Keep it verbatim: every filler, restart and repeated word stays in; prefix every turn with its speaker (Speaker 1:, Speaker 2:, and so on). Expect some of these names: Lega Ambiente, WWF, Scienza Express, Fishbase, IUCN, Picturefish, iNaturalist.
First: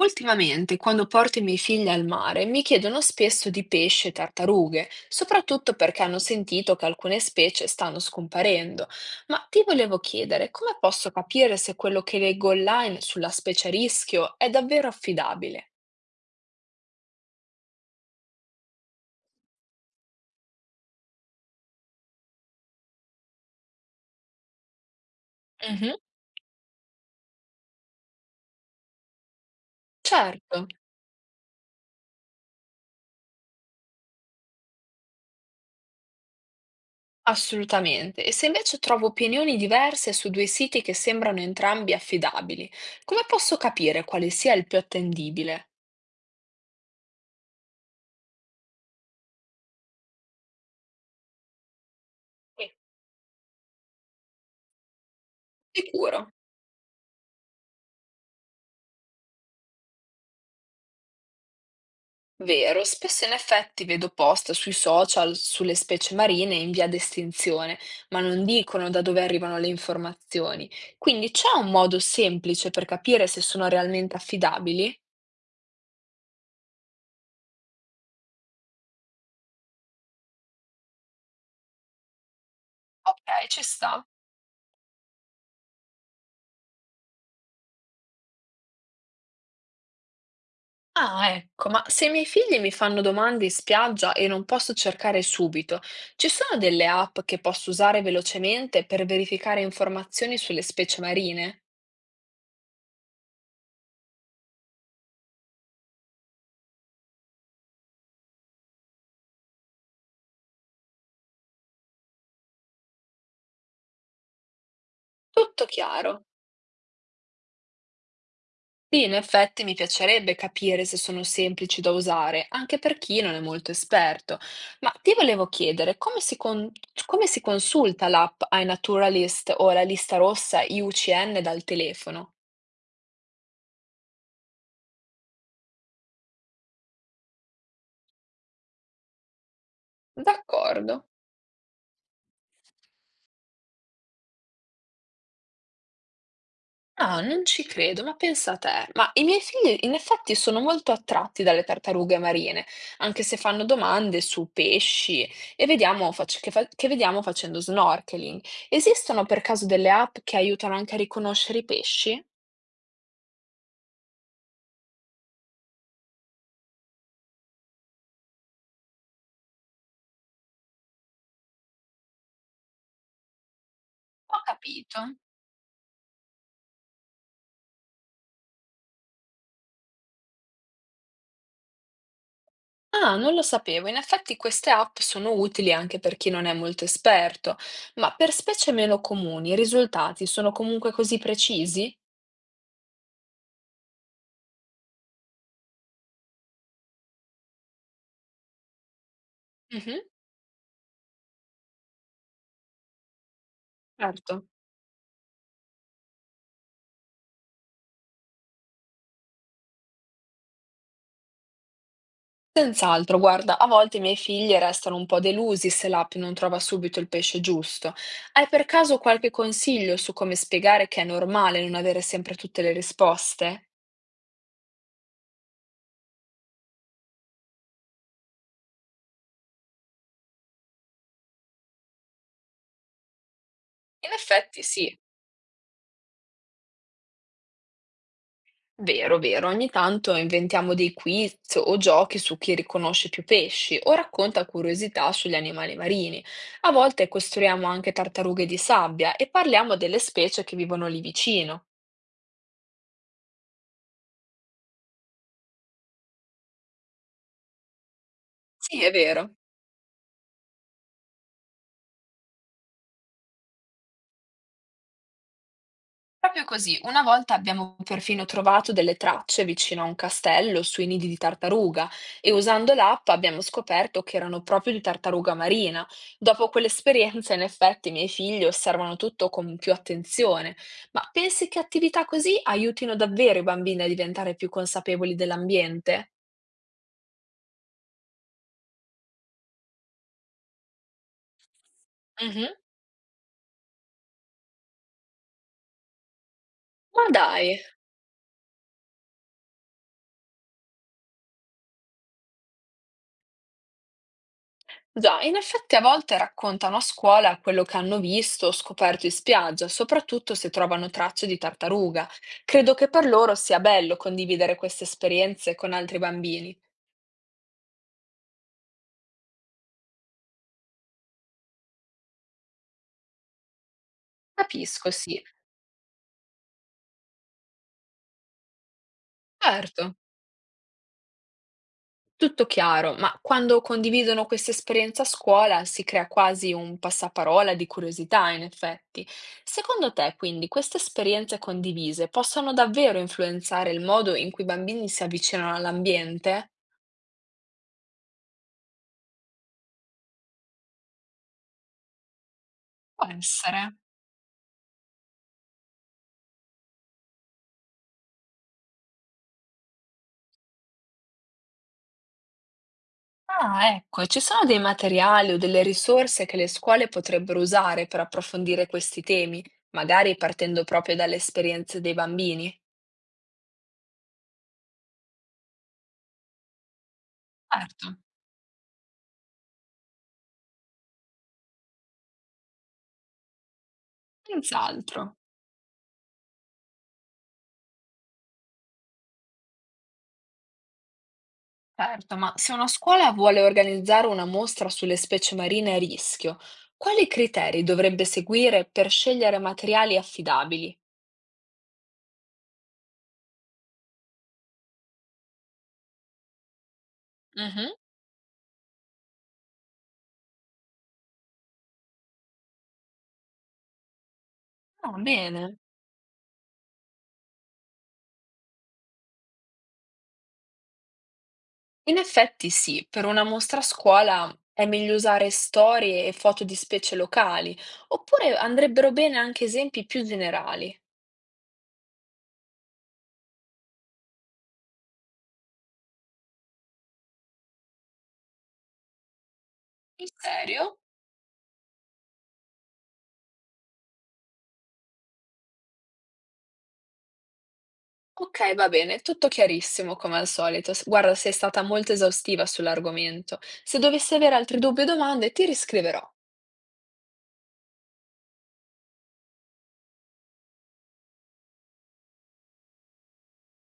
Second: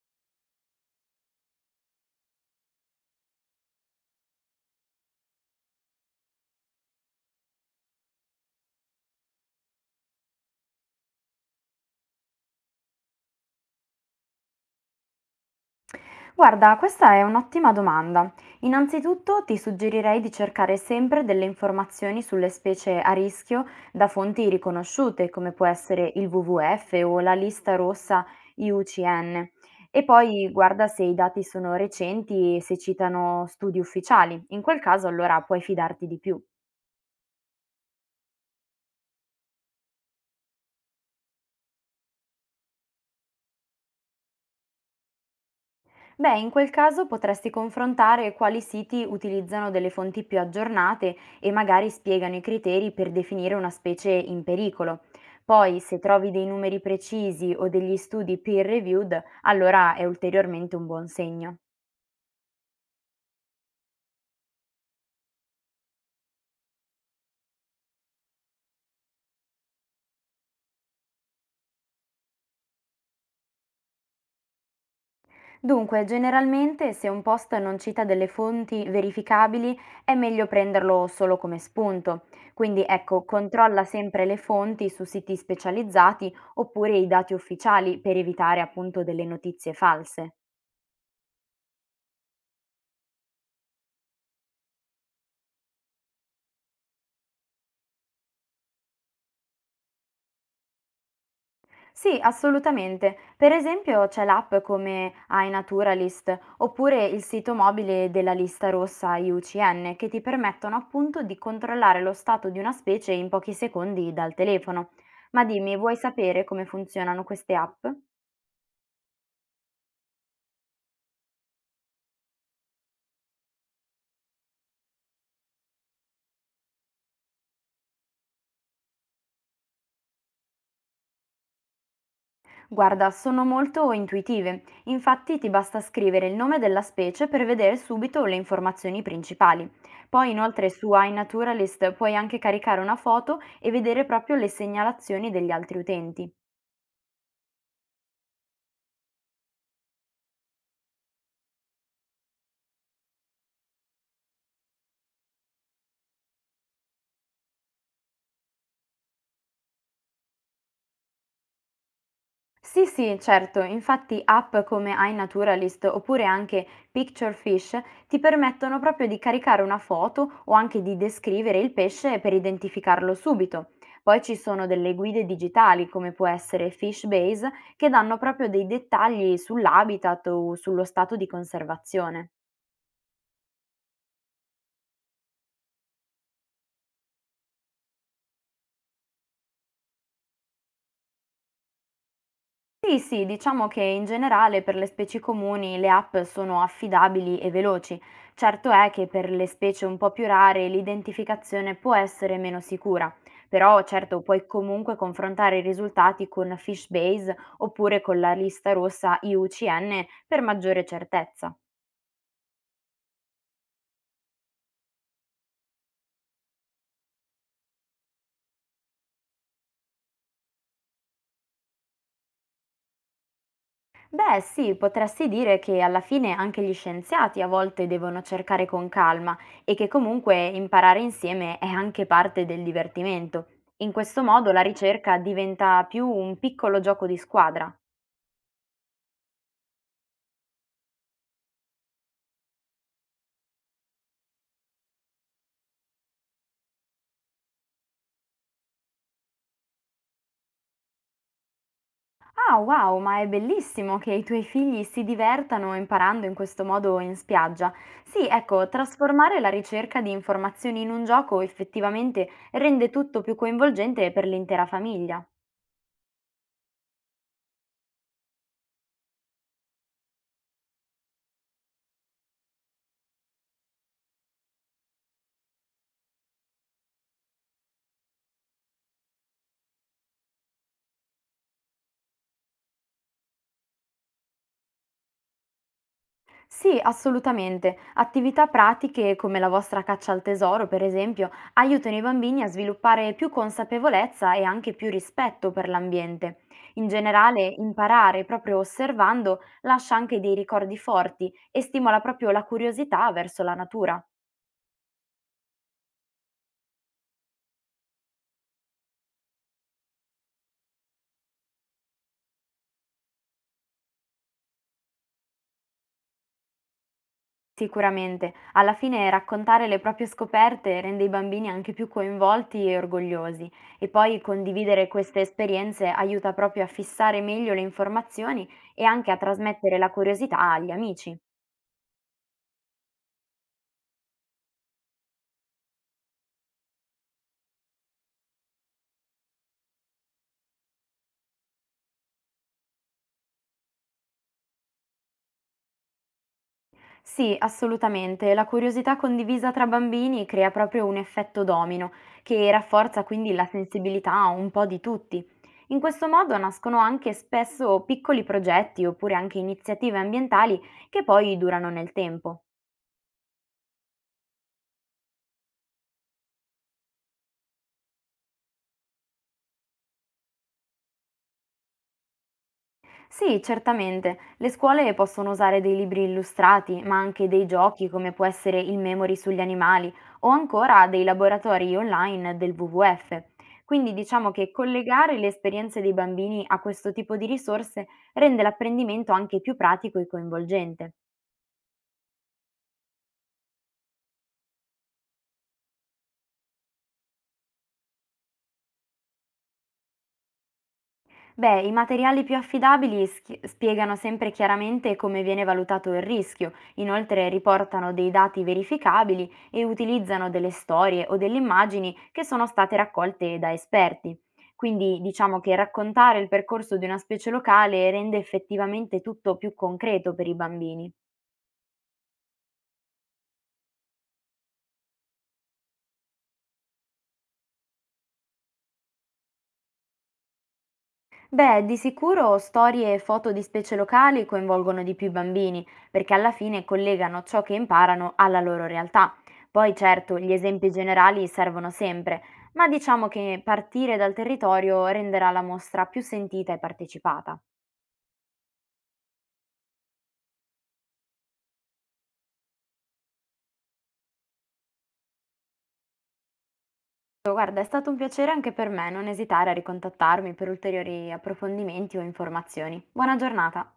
Speaker 1: Ultimamente, quando porto i miei figli al mare, mi chiedono spesso di pesce e tartarughe, soprattutto perché hanno sentito che alcune specie stanno scomparendo. Ma ti volevo chiedere, come posso capire se quello che leggo online sulla specie a rischio è davvero affidabile?
Speaker 2: Guarda, questa è un'ottima domanda. Innanzitutto ti suggerirei di cercare sempre delle informazioni sulle specie a rischio da fonti riconosciute, come può
Speaker 1: Mhm.
Speaker 2: essere il WWF o la lista rossa I U C N. E poi
Speaker 1: Certo,
Speaker 2: guarda se i dati sono recenti e se citano studi ufficiali. In quel caso allora puoi fidarti di più.
Speaker 1: assolutamente. E se invece trovo opinioni diverse su due siti che sembrano entrambi affidabili, come posso capire quale sia il più attendibile?
Speaker 2: Beh, in quel caso potresti confrontare quali siti utilizzano delle fonti più aggiornate e magari spiegano i
Speaker 1: Sì.
Speaker 2: criteri per definire una specie in pericolo. Poi, se
Speaker 1: Sicuro.
Speaker 2: trovi dei numeri precisi o degli studi peer reviewed, allora è ulteriormente un buon segno.
Speaker 1: Vero, spesso in effetti vedo post sui social sulle specie marine in via d'estinzione, ma non dicono da dove arrivano le informazioni. Quindi c'è un modo semplice per capire se sono realmente affidabili?
Speaker 2: Dunque, generalmente se un post non cita delle fonti verificabili è meglio prenderlo solo come spunto. Quindi ecco,
Speaker 1: Ok, ci
Speaker 2: controlla
Speaker 1: sta.
Speaker 2: sempre le fonti su siti specializzati oppure i dati ufficiali per evitare appunto delle notizie false.
Speaker 1: Ah, ecco, ma se i miei figli mi fanno domande in spiaggia e non posso cercare subito, ci sono delle app che posso usare velocemente per verificare informazioni sulle specie marine?
Speaker 2: Sì, assolutamente. Per esempio c'è l'app come iNaturalist oppure il sito mobile della lista rossa I U C N che ti permettono appunto di controllare lo stato di una specie in pochi secondi dal telefono. Ma
Speaker 1: Tutto
Speaker 2: dimmi, vuoi
Speaker 1: chiaro.
Speaker 2: sapere come funzionano queste app?
Speaker 1: Sì, in effetti mi piacerebbe capire se sono semplici da usare, anche per chi non è molto esperto. Ma ti volevo chiedere, come si, con- come si consulta l'app iNaturalist o la lista rossa I U C N dal telefono?
Speaker 2: Guarda, sono molto intuitive, infatti ti basta scrivere il nome della specie per vedere subito le informazioni principali. Poi inoltre su
Speaker 1: D'accordo.
Speaker 2: iNaturalist puoi anche caricare una foto e vedere proprio le segnalazioni degli altri utenti.
Speaker 1: Ah, non ci credo, ma pensa a te. Ma i miei figli in effetti sono molto attratti dalle tartarughe marine, anche se fanno domande su pesci e vediamo fac- che, fa- che vediamo facendo snorkeling. Esistono per caso delle app che aiutano anche a riconoscere i pesci?
Speaker 2: Sì, sì, certo, infatti app come iNaturalist oppure anche Picturefish ti permettono proprio di caricare una foto o anche di descrivere il pesce per identificarlo subito. Poi ci
Speaker 1: Ho
Speaker 2: sono delle
Speaker 1: capito.
Speaker 2: guide digitali come può essere Fishbase che danno proprio dei dettagli sull'habitat o sullo stato di conservazione.
Speaker 1: Ah, non lo sapevo. In effetti queste app sono utili anche per chi non è molto esperto, ma per specie meno comuni i risultati sono comunque così precisi?
Speaker 2: Sì, sì, diciamo che in generale per le specie comuni le app sono affidabili e veloci. Certo è che per le specie un
Speaker 1: Mhm,
Speaker 2: po' più rare l'identificazione può essere meno sicura, però certo
Speaker 1: certo.
Speaker 2: puoi comunque confrontare i risultati con Fishbase oppure con la lista rossa I U C N per maggiore certezza.
Speaker 1: Senz'altro, guarda, a volte i miei figli restano un po' delusi se l'app non trova subito il pesce giusto. Hai per caso qualche consiglio su come spiegare che è normale non avere sempre tutte le risposte?
Speaker 2: Beh, sì, potresti dire che alla fine anche gli scienziati a volte devono cercare con calma e che comunque imparare insieme è anche parte del divertimento. In
Speaker 1: In
Speaker 2: questo modo
Speaker 1: effetti
Speaker 2: la
Speaker 1: sì,
Speaker 2: ricerca diventa più un piccolo gioco di squadra.
Speaker 1: vero, vero, ogni tanto inventiamo dei quiz o giochi su chi riconosce più pesci o racconta curiosità sugli animali marini. A volte costruiamo anche tartarughe di sabbia e parliamo delle specie che vivono lì vicino.
Speaker 2: Ah, wow, ma è bellissimo che i tuoi figli si divertano imparando in questo modo in spiaggia. Sì, ecco,
Speaker 1: Sì, è vero.
Speaker 2: trasformare la ricerca di informazioni in un gioco effettivamente rende tutto più coinvolgente per l'intera famiglia.
Speaker 1: Proprio così, una volta abbiamo perfino trovato delle tracce vicino a un castello sui nidi di tartaruga e usando l'app abbiamo scoperto che erano proprio di tartaruga marina. Dopo quell'esperienza, in effetti, i miei figli osservano tutto con più attenzione. Ma pensi che attività così aiutino davvero i bambini a diventare più consapevoli dell'ambiente?
Speaker 2: Sì, assolutamente. Attività pratiche come la vostra caccia al tesoro, per esempio, aiutano i bambini a
Speaker 1: Mhm.
Speaker 2: sviluppare più consapevolezza e anche più rispetto per l'ambiente. In
Speaker 1: Ma dai!
Speaker 2: generale, imparare proprio osservando lascia anche dei ricordi forti e stimola proprio la curiosità verso la natura.
Speaker 1: Già, in effetti a volte raccontano a scuola quello che hanno visto o scoperto in spiaggia, soprattutto se trovano tracce di tartaruga. Credo che per loro sia bello condividere queste esperienze con altri bambini.
Speaker 2: Sicuramente, alla fine raccontare le proprie scoperte rende i bambini anche più coinvolti e orgogliosi e poi condividere
Speaker 1: Capisco,
Speaker 2: queste
Speaker 1: sì,
Speaker 2: esperienze aiuta proprio a fissare meglio le informazioni e anche a trasmettere la
Speaker 1: certo,
Speaker 2: curiosità agli amici.
Speaker 1: tutto chiaro, ma quando condividono queste esperienze a scuola si crea quasi un passaparola di curiosità, in effetti. Secondo te, quindi, queste esperienze condivise possono davvero influenzare il modo in cui i bambini si avvicinano all'ambiente?
Speaker 2: Sì, assolutamente, la curiosità condivisa tra bambini crea proprio un effetto domino che rafforza
Speaker 1: Può
Speaker 2: quindi la
Speaker 1: essere.
Speaker 2: sensibilità un po' di tutti. In questo modo nascono anche spesso piccoli progetti oppure anche iniziative ambientali che poi durano nel tempo.
Speaker 1: Ah, ecco, e ci sono dei materiali o delle risorse che le scuole potrebbero usare per approfondire questi temi, magari partendo proprio dalle esperienze dei bambini?
Speaker 2: Sì, certamente. Le scuole possono usare dei libri illustrati, ma anche dei
Speaker 1: Certo,
Speaker 2: giochi come può essere il Memory sugli animali o ancora dei laboratori online del WWF. Quindi diciamo che
Speaker 1: senz'altro.
Speaker 2: collegare le esperienze dei bambini a questo tipo di risorse rende l'apprendimento anche più pratico e coinvolgente.
Speaker 1: Certo, ma se una scuola vuole organizzare una mostra sulle specie marine a rischio, quali criteri dovrebbe seguire per scegliere materiali affidabili?
Speaker 2: Beh, i materiali più affidabili schi- spiegano sempre chiaramente come viene valutato il rischio, inoltre
Speaker 1: Mhm.
Speaker 2: riportano dei dati verificabili e utilizzano delle storie o delle immagini che sono state raccolte da esperti.
Speaker 1: Ah,
Speaker 2: Quindi diciamo che
Speaker 1: bene.
Speaker 2: raccontare il percorso di una specie locale rende effettivamente tutto più concreto per i bambini.
Speaker 1: In effetti sì, per una mostra a scuola è meglio usare storie e foto di specie locali, oppure andrebbero bene anche esempi più generali.
Speaker 2: Beh, di sicuro storie e foto di specie locali coinvolgono di più i bambini, perché alla fine collegano ciò che imparano alla loro realtà. Poi
Speaker 1: In
Speaker 2: certo, gli esempi
Speaker 1: serio?
Speaker 2: generali servono sempre, ma diciamo che partire dal territorio renderà la mostra più sentita e partecipata.
Speaker 1: Ok, va bene, tutto chiarissimo come al solito. S- Guarda, sei stata molto esaustiva sull'argomento. Se dovessi avere altri dubbi o domande, ti riscriverò.
Speaker 2: Guarda, è stato un piacere anche per me, non esitare a ricontattarmi per ulteriori approfondimenti o informazioni. Buona giornata!